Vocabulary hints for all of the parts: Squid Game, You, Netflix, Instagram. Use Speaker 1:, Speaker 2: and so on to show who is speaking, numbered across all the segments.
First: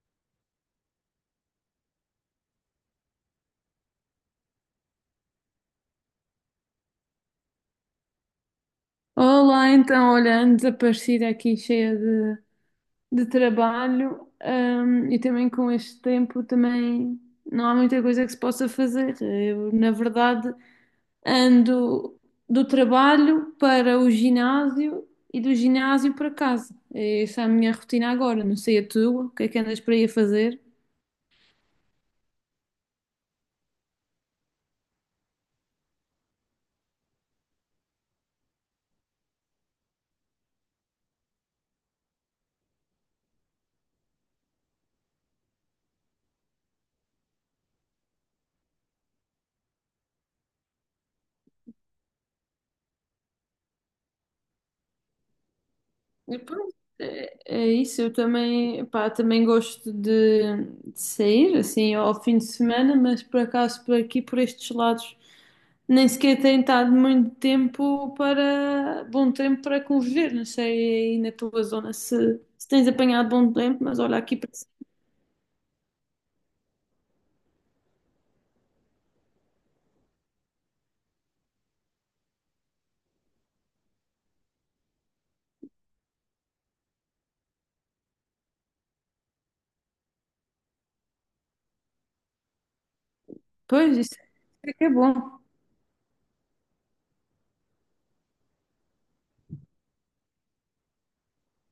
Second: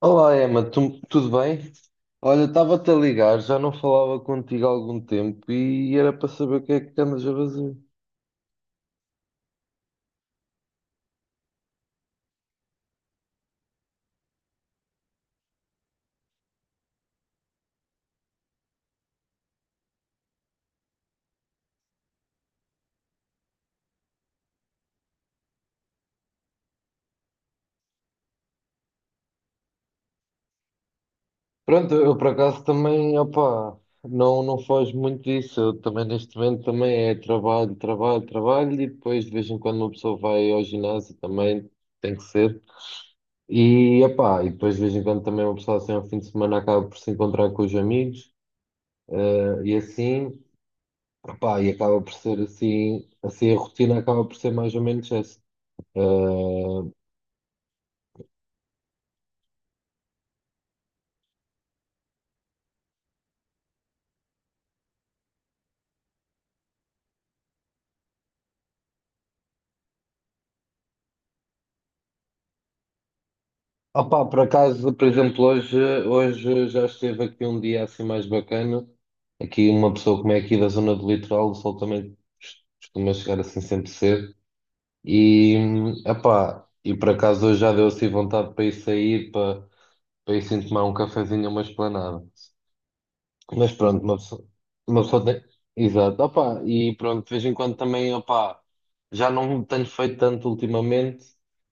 Speaker 1: Olá, Emma, tudo bem? Olha, estava-te a ligar, já não falava contigo há algum tempo e era para saber o que é que andas a fazer.
Speaker 2: Olá, então, olha, desaparecida aqui, cheia de trabalho, e também com este tempo também não há muita coisa que se possa fazer. Eu, na verdade, ando do trabalho para o ginásio e do ginásio para casa. Essa é a minha rotina agora, não sei a tua, o que é que andas para aí a fazer?
Speaker 1: Pronto, eu por acaso também, opá, não foge muito disso. Eu também neste momento também é trabalho, trabalho, trabalho e depois de vez em quando uma pessoa vai ao ginásio também, tem que ser. E opá, e depois de vez em quando também uma pessoa assim ao fim de semana acaba por se encontrar com os amigos e assim. Epá, e acaba por ser assim, assim a rotina acaba por ser mais ou menos essa.
Speaker 2: E pronto, é isso. Eu também, pá, também gosto de sair assim ao fim de semana, mas por acaso por aqui, por estes lados, nem sequer tenho estado muito tempo para bom tempo para conviver. Não sei aí na tua zona se tens apanhado bom tempo, mas
Speaker 1: Ah,
Speaker 2: olha
Speaker 1: opá,
Speaker 2: aqui
Speaker 1: por
Speaker 2: para
Speaker 1: acaso, por exemplo, hoje já esteve aqui um dia assim mais bacana. Aqui uma pessoa como é aqui da zona do litoral, o sol também costuma chegar assim sempre cedo. E, Epá, e por acaso hoje já deu assim vontade para ir sair, para ir assim tomar um cafezinho, uma esplanada. Mas
Speaker 2: pois
Speaker 1: pronto,
Speaker 2: isso é que é
Speaker 1: uma pessoa
Speaker 2: bom.
Speaker 1: tem. Exato, opá, e pronto, de vez em quando também, opá, já não tenho feito tanto ultimamente,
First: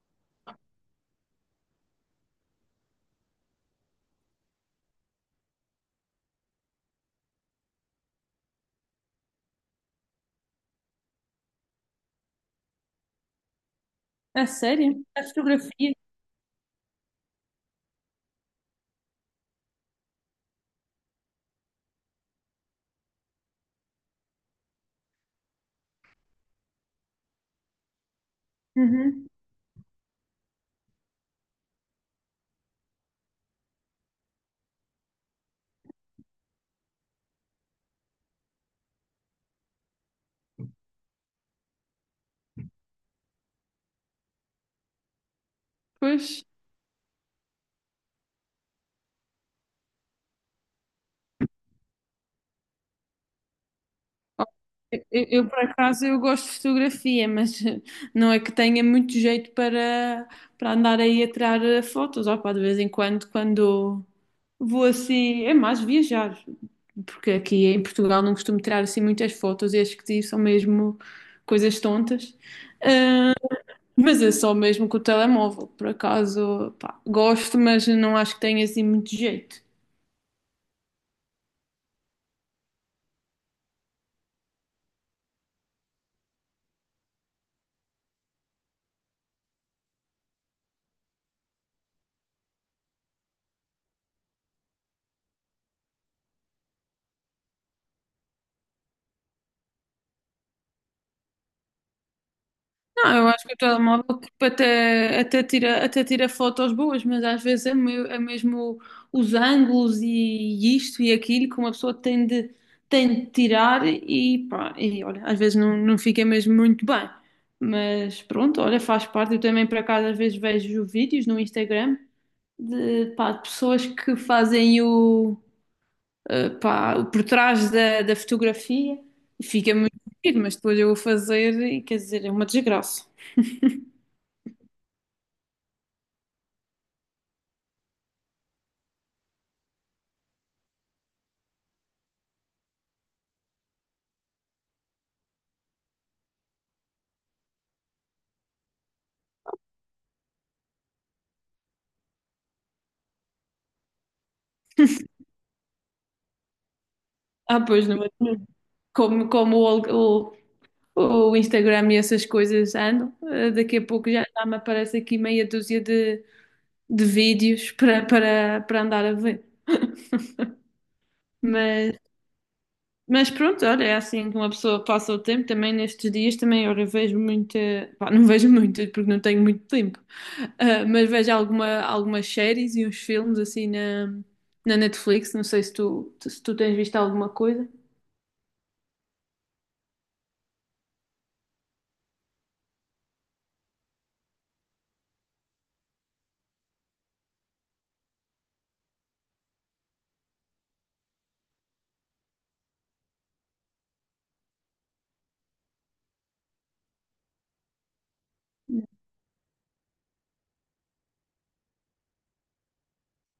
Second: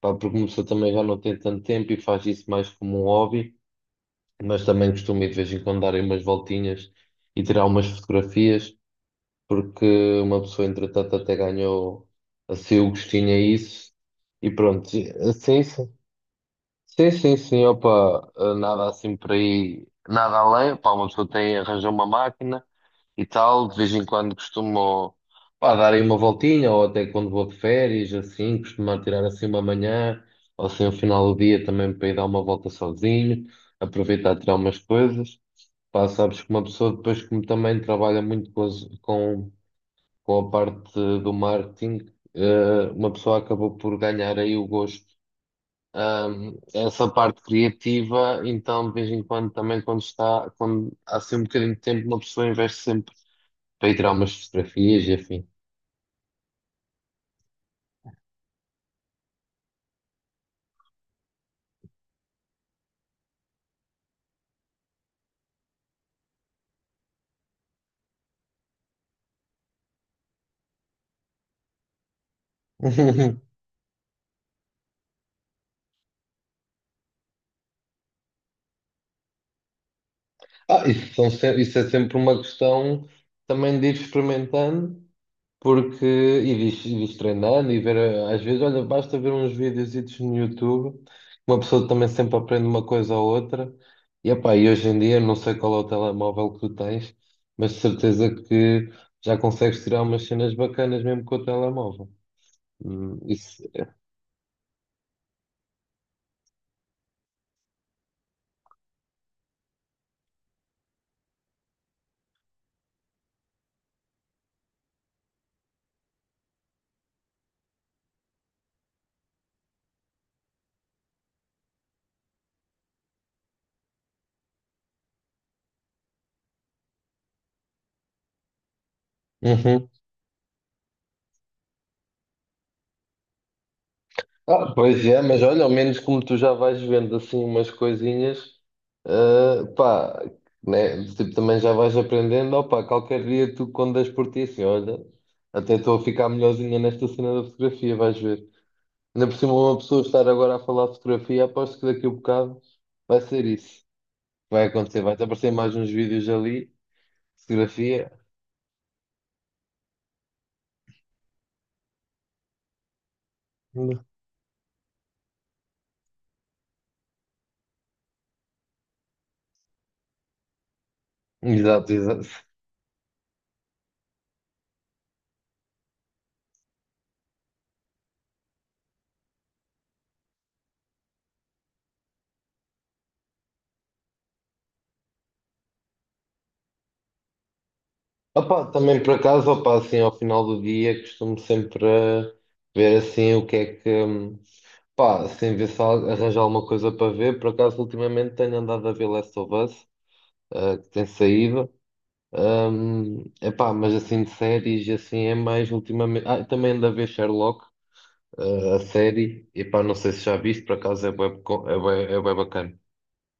Speaker 1: pá, porque uma pessoa também já não tem tanto tempo e faz isso mais como um hobby, mas também costumo ir de vez em quando dar aí umas voltinhas e tirar umas fotografias, porque uma pessoa, entretanto, até ganhou assim o gostinho a isso,
Speaker 2: A
Speaker 1: e pronto,
Speaker 2: sério? A
Speaker 1: assim, sim,
Speaker 2: fotografia?
Speaker 1: sim, opa opá, nada assim por aí, nada além, opa uma pessoa tem, arranjou uma máquina e tal. De vez em quando costumo, pá, dar aí uma voltinha, ou até quando vou de férias, assim, costumo tirar
Speaker 2: Uhum.
Speaker 1: assim uma manhã, ou assim, o final do dia também para ir dar uma volta sozinho, aproveitar tirar umas coisas. Pá, sabes que uma pessoa depois como também trabalha muito com com a parte do marketing, uma pessoa acabou por ganhar aí o gosto.
Speaker 2: Pois.
Speaker 1: Essa parte criativa, então de vez em quando também quando há assim um bocadinho de tempo, uma pessoa investe sempre para ir tirar umas
Speaker 2: Oh,
Speaker 1: fotografias e
Speaker 2: Eu,
Speaker 1: afim.
Speaker 2: eu, por acaso, eu gosto de fotografia, mas não é que tenha muito jeito para andar aí a tirar fotos. Opa, de vez em quando, quando vou assim, é mais viajar, porque aqui em Portugal não costumo tirar assim muitas fotos e as que tiro são mesmo coisas tontas. Mas é só mesmo com o telemóvel, por acaso, pá, gosto, mas não acho que tenha assim muito jeito.
Speaker 1: Ah, isso, são se- isso é sempre uma questão também de ir experimentando, porque e de treinando e ver, às vezes, olha, basta ver uns videozitos no YouTube, uma pessoa também sempre aprende uma coisa ou outra, epá, e hoje em dia, não sei qual é o telemóvel que tu tens, mas de certeza que já consegues tirar umas cenas bacanas mesmo com o telemóvel.
Speaker 2: Não, eu acho que o
Speaker 1: Isso.
Speaker 2: telemóvel tipo, até tira fotos boas, mas às vezes é, é mesmo os ângulos e isto e aquilo que uma pessoa tem de tirar e pá, e olha, às vezes não fica mesmo muito bem. Mas pronto, olha, faz parte. Eu também por acaso às vezes vejo vídeos no Instagram de, pá, de pessoas que fazem o por trás da fotografia e
Speaker 1: É.
Speaker 2: fica
Speaker 1: Uhum.
Speaker 2: muito bonito, mas depois eu vou fazer e quer dizer, é uma desgraça.
Speaker 1: Ah, pois é, mas olha, ao menos como tu já vais vendo assim umas coisinhas, ah, pá, né? Tipo, também já vais aprendendo, opá, qualquer dia tu quando das por ti assim, olha, até estou a ficar melhorzinha nesta cena da fotografia, vais ver. Ainda por cima uma pessoa estar agora a falar de fotografia, aposto que daqui a um bocado vai ser isso. Vai acontecer, vai-te aparecer mais uns vídeos ali,
Speaker 2: Ah, pois, não,
Speaker 1: fotografia.
Speaker 2: como o, o, Instagram e essas coisas andam, daqui a pouco já me aparece aqui meia dúzia de vídeos para andar a ver.
Speaker 1: Exato,
Speaker 2: Mas,
Speaker 1: exato.
Speaker 2: mas pronto, olha, é assim que uma pessoa passa o tempo também nestes dias, também, olha, vejo muita, pá, não vejo muitas porque não tenho muito tempo, mas vejo alguma, algumas séries e uns filmes assim na Netflix, não sei se tu tens visto alguma coisa.
Speaker 1: Opa, também por acaso, opa, assim, ao final do dia costumo sempre ver assim o que é que, pá, assim, ver se arranjo alguma coisa para ver. Por acaso, ultimamente tenho andado a ver Last of Us, que tem saído. Epá, mas assim de séries, assim é mais ultimamente. Ah, também ando a ver Sherlock, a série. Epá, não sei se já viste, por acaso é é bué bacana.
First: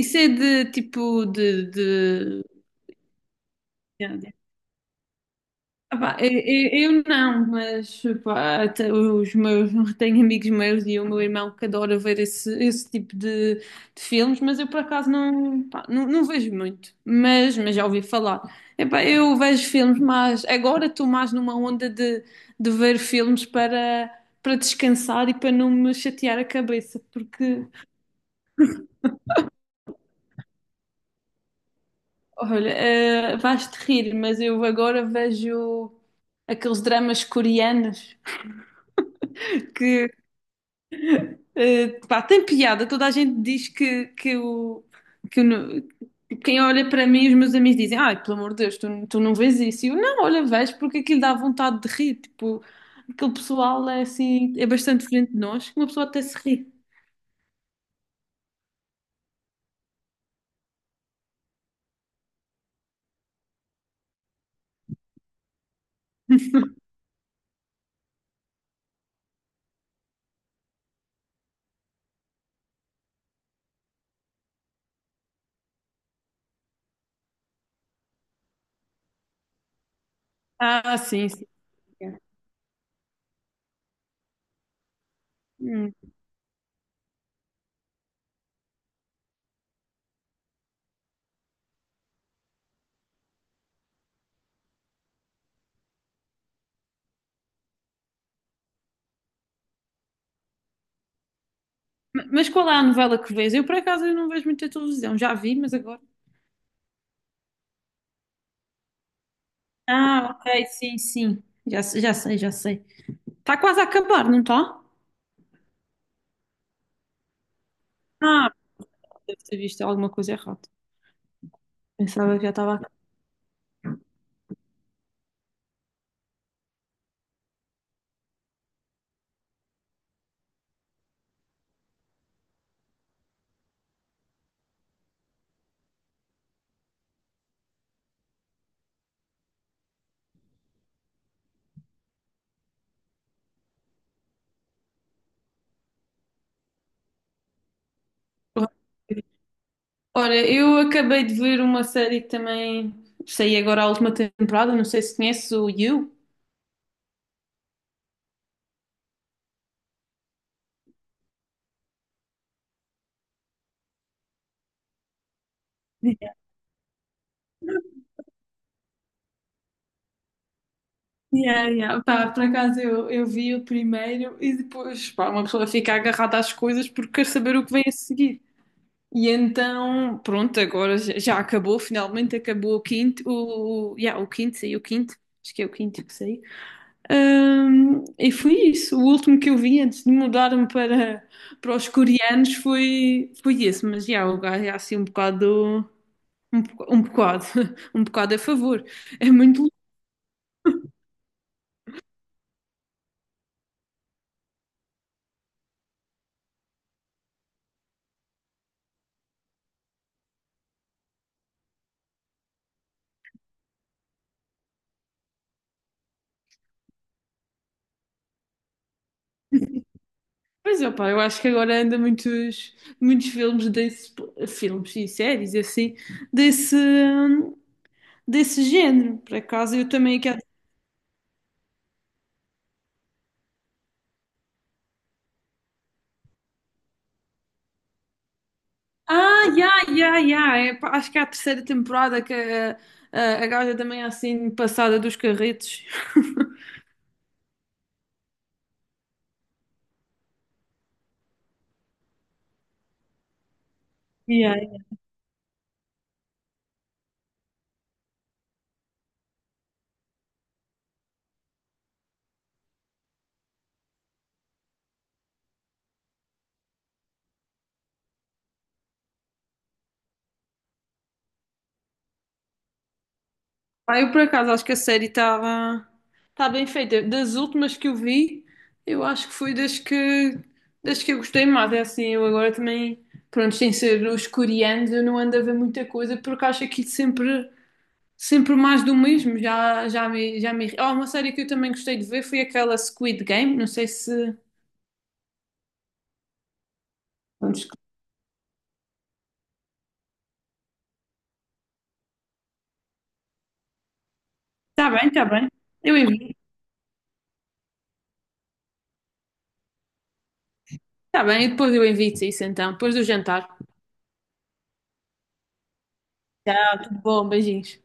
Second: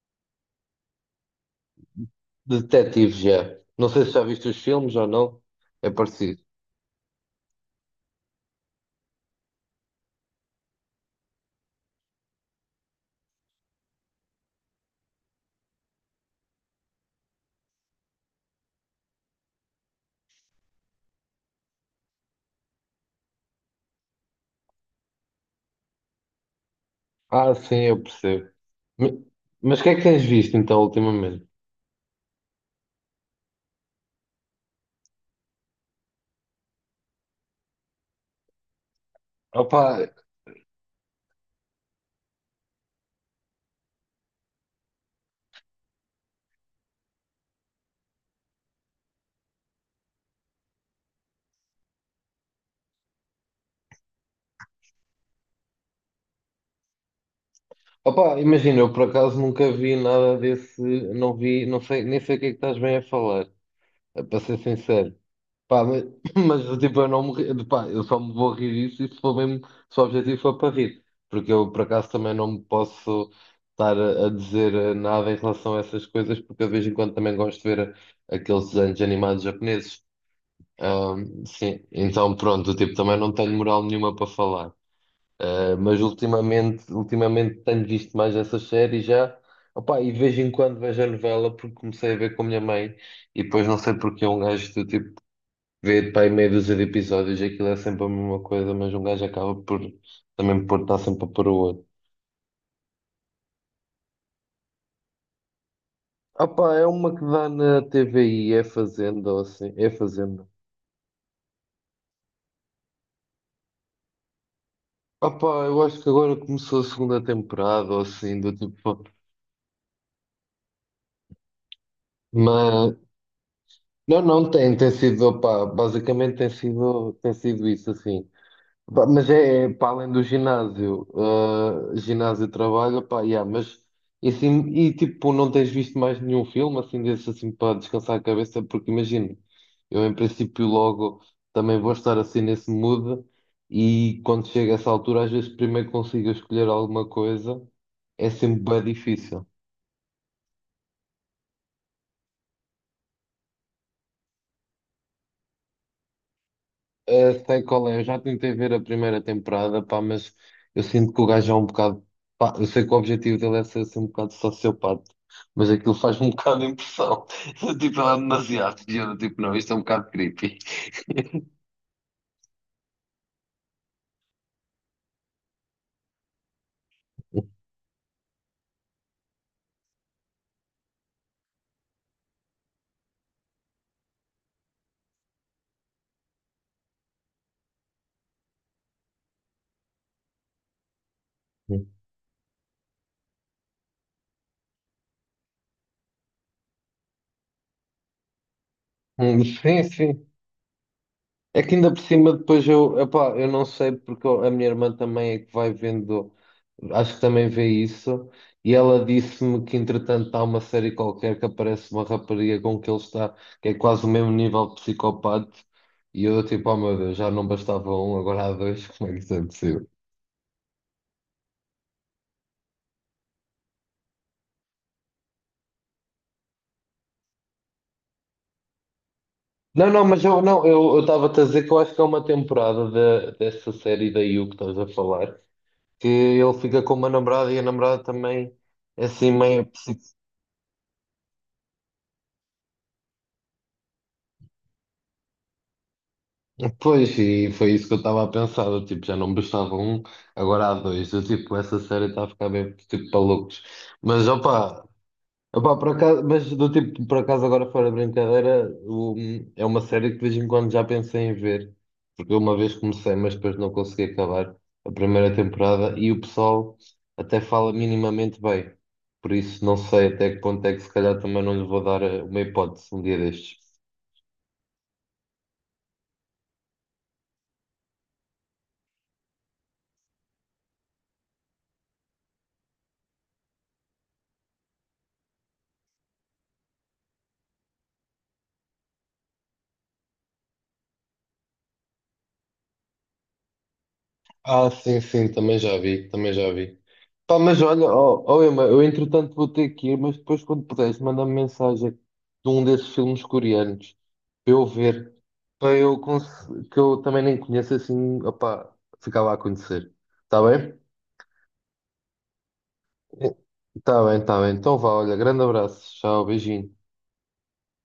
Speaker 2: Isso é de tipo de
Speaker 1: Detetives, já. Não sei se
Speaker 2: Yeah.
Speaker 1: já viste os filmes ou não, é
Speaker 2: Epá, eu,
Speaker 1: parecido.
Speaker 2: eu- eu não, mas epá, até os meus, tenho amigos meus e o meu irmão que adora ver esse tipo de filmes, mas eu por acaso não, pá, não vejo muito, mas já ouvi falar. Epá, eu vejo filmes, mas agora estou mais numa onda de ver filmes para descansar e para não me chatear a cabeça,
Speaker 1: Ah,
Speaker 2: porque,
Speaker 1: sim, eu percebo. Me- Mas o que é que tens visto então ultimamente?
Speaker 2: olha, vais-te rir, mas eu agora vejo aqueles dramas coreanos
Speaker 1: Opa,
Speaker 2: que pá, tem piada, toda a gente diz que o quem olha para mim, os meus amigos dizem, ai, pelo amor de Deus, tu não vês isso. E eu, não, olha, vejo, porque aquilo dá vontade de rir, tipo, aquele pessoal é assim, é bastante diferente de nós, que uma pessoa até se ri.
Speaker 1: opa, imagina, eu por acaso nunca vi nada desse, não vi, não sei, nem sei o que é que estás bem a falar, para ser sincero. Pá, mas, mas tipo, eu não me, ri- pá, eu só me vou rir disso e se for mesmo, se o objetivo for para rir, porque eu por acaso também não me posso estar a dizer nada em relação a essas coisas, porque eu de vez em quando também gosto de ver aqueles desenhos animados japoneses.
Speaker 2: Ah, sim, sim.
Speaker 1: Sim, então pronto, tipo, também não tenho moral nenhuma para falar. Ah,
Speaker 2: Hum.
Speaker 1: mas ultimamente tenho visto mais essas séries já. Opá, e de vez em quando vejo a novela porque comecei a ver com a minha mãe e depois não sei porque um gajo do tipo vê pá, aí meia dúzia de episódios, aquilo é sempre a mesma coisa, mas um gajo acaba por também por estar sempre a pôr o outro.
Speaker 2: Mas qual é a novela que vês? Eu, por acaso, eu não vejo muita televisão, já vi, mas agora...
Speaker 1: Opá, é uma que dá na TVI, é Fazenda ou assim, é
Speaker 2: Ah,
Speaker 1: Fazenda.
Speaker 2: ok, sim, sim, já, já sei, já sei. Está quase a acabar, não está?
Speaker 1: Opá, eu acho que agora começou a segunda temporada ou assim,
Speaker 2: Ah,
Speaker 1: do tipo.
Speaker 2: deve ter visto alguma coisa errada. Pensava que já estava
Speaker 1: mas Não, não tem, tem sido, opá, basicamente tem sido isso assim. Pá, mas é, é para além do ginásio, ah, ginásio trabalho, pá, yeah, mas e, assim, e tipo, não tens visto mais nenhum filme assim desse assim para descansar a cabeça, porque imagina, eu em princípio logo também vou estar assim nesse mood e quando chega essa altura, às vezes primeiro consigo escolher alguma coisa, é sempre bem difícil.
Speaker 2: ora, eu acabei de ver uma série que também saiu agora a última temporada, não sei se conheces o You.
Speaker 1: Ah, sei qual é, eu já tentei ver a primeira temporada, pá, mas eu sinto que o gajo é um bocado. Pá, eu sei que o objetivo dele é ser assim, um bocado sociopata, mas aquilo faz um bocado de impressão. Tipo, ela é demasiado. E eu, tipo, não, isto é um bocado creepy.
Speaker 2: Yeah, yeah. Pá, por acaso eu vi o primeiro e depois, pá, uma pessoa fica agarrada às coisas porque quer saber o que vem a seguir. E então, pronto, agora já acabou, finalmente acabou o quinto, o quinto, saiu o quinto, acho que é o quinto que saiu. E foi isso. O último que eu vi antes de mudar-me para os coreanos foi esse. Mas já, o gajo é assim um bocado, um, um bocado, um bocado a favor. É muito louco.
Speaker 1: Sim, sim. É que ainda por cima depois eu, epá, eu não sei a minha irmã também é que vai vendo. Acho que também vê isso. E ela disse-me que, entretanto, há uma série qualquer que aparece uma rapariga com que ele está, que é quase o mesmo nível de psicopata. E eu, tipo, oh meu Deus, já não bastava um, agora há dois, como é que isso é possível?
Speaker 2: Mas opá, eu acho que agora anda muitos, muitos filmes desse, filmes e séries assim, desse, desse género. Por acaso
Speaker 1: Não,
Speaker 2: eu
Speaker 1: não,
Speaker 2: também
Speaker 1: mas
Speaker 2: quero.
Speaker 1: eu não, eu estava-te a dizer que eu acho que é uma temporada da dessa série da You que estás a falar, que ele fica com uma namorada e a namorada também é assim
Speaker 2: Ah,
Speaker 1: meio.
Speaker 2: já. É, pá, acho que é a terceira temporada que a gaja também é assim passada dos carretos.
Speaker 1: Pois, e foi isso que eu estava a pensar. Eu, tipo, já não bastava um, agora há dois. Eu, tipo, essa série está a ficar bem tipo, para loucos. Mas
Speaker 2: E aí?
Speaker 1: opa, por acaso, mas do tipo, por acaso agora fora de brincadeira, é uma série que de vez em quando já pensei em ver. Porque eu uma vez comecei, mas depois não consegui acabar a primeira temporada e o pessoal até fala minimamente bem. Por isso não sei até que ponto é que se calhar também não lhe vou dar uma hipótese um dia destes.
Speaker 2: Ah, eu por acaso acho que a série estava tá bem feita. Das últimas que eu vi, eu acho que foi das que eu gostei mais. É assim, eu agora também, pronto, sem ser os coreanos, eu não ando a ver muita coisa porque acho aquilo sempre mais do mesmo. Já já me já me. Oh, uma série que eu também gostei de ver foi aquela Squid Game. Não sei se
Speaker 1: Ah, sim, sim, também já vi, também já vi. Pá, mas olha, ó, ó, Emma, eu entretanto vou ter que ir, mas depois quando puderes, manda-me mensagem de um desses filmes coreanos para eu
Speaker 2: está bem,
Speaker 1: ver,
Speaker 2: está bem.
Speaker 1: para
Speaker 2: Eu
Speaker 1: eu cons-
Speaker 2: envio.
Speaker 1: que eu também nem conheço assim, opá, ficar lá a conhecer. Está bem?
Speaker 2: Está bem, e depois eu envio-te isso então, depois do jantar.
Speaker 1: Está bem, está bem. Então vá, olha, grande abraço, tchau, beijinho.
Speaker 2: Tchau, tudo bom, beijinhos.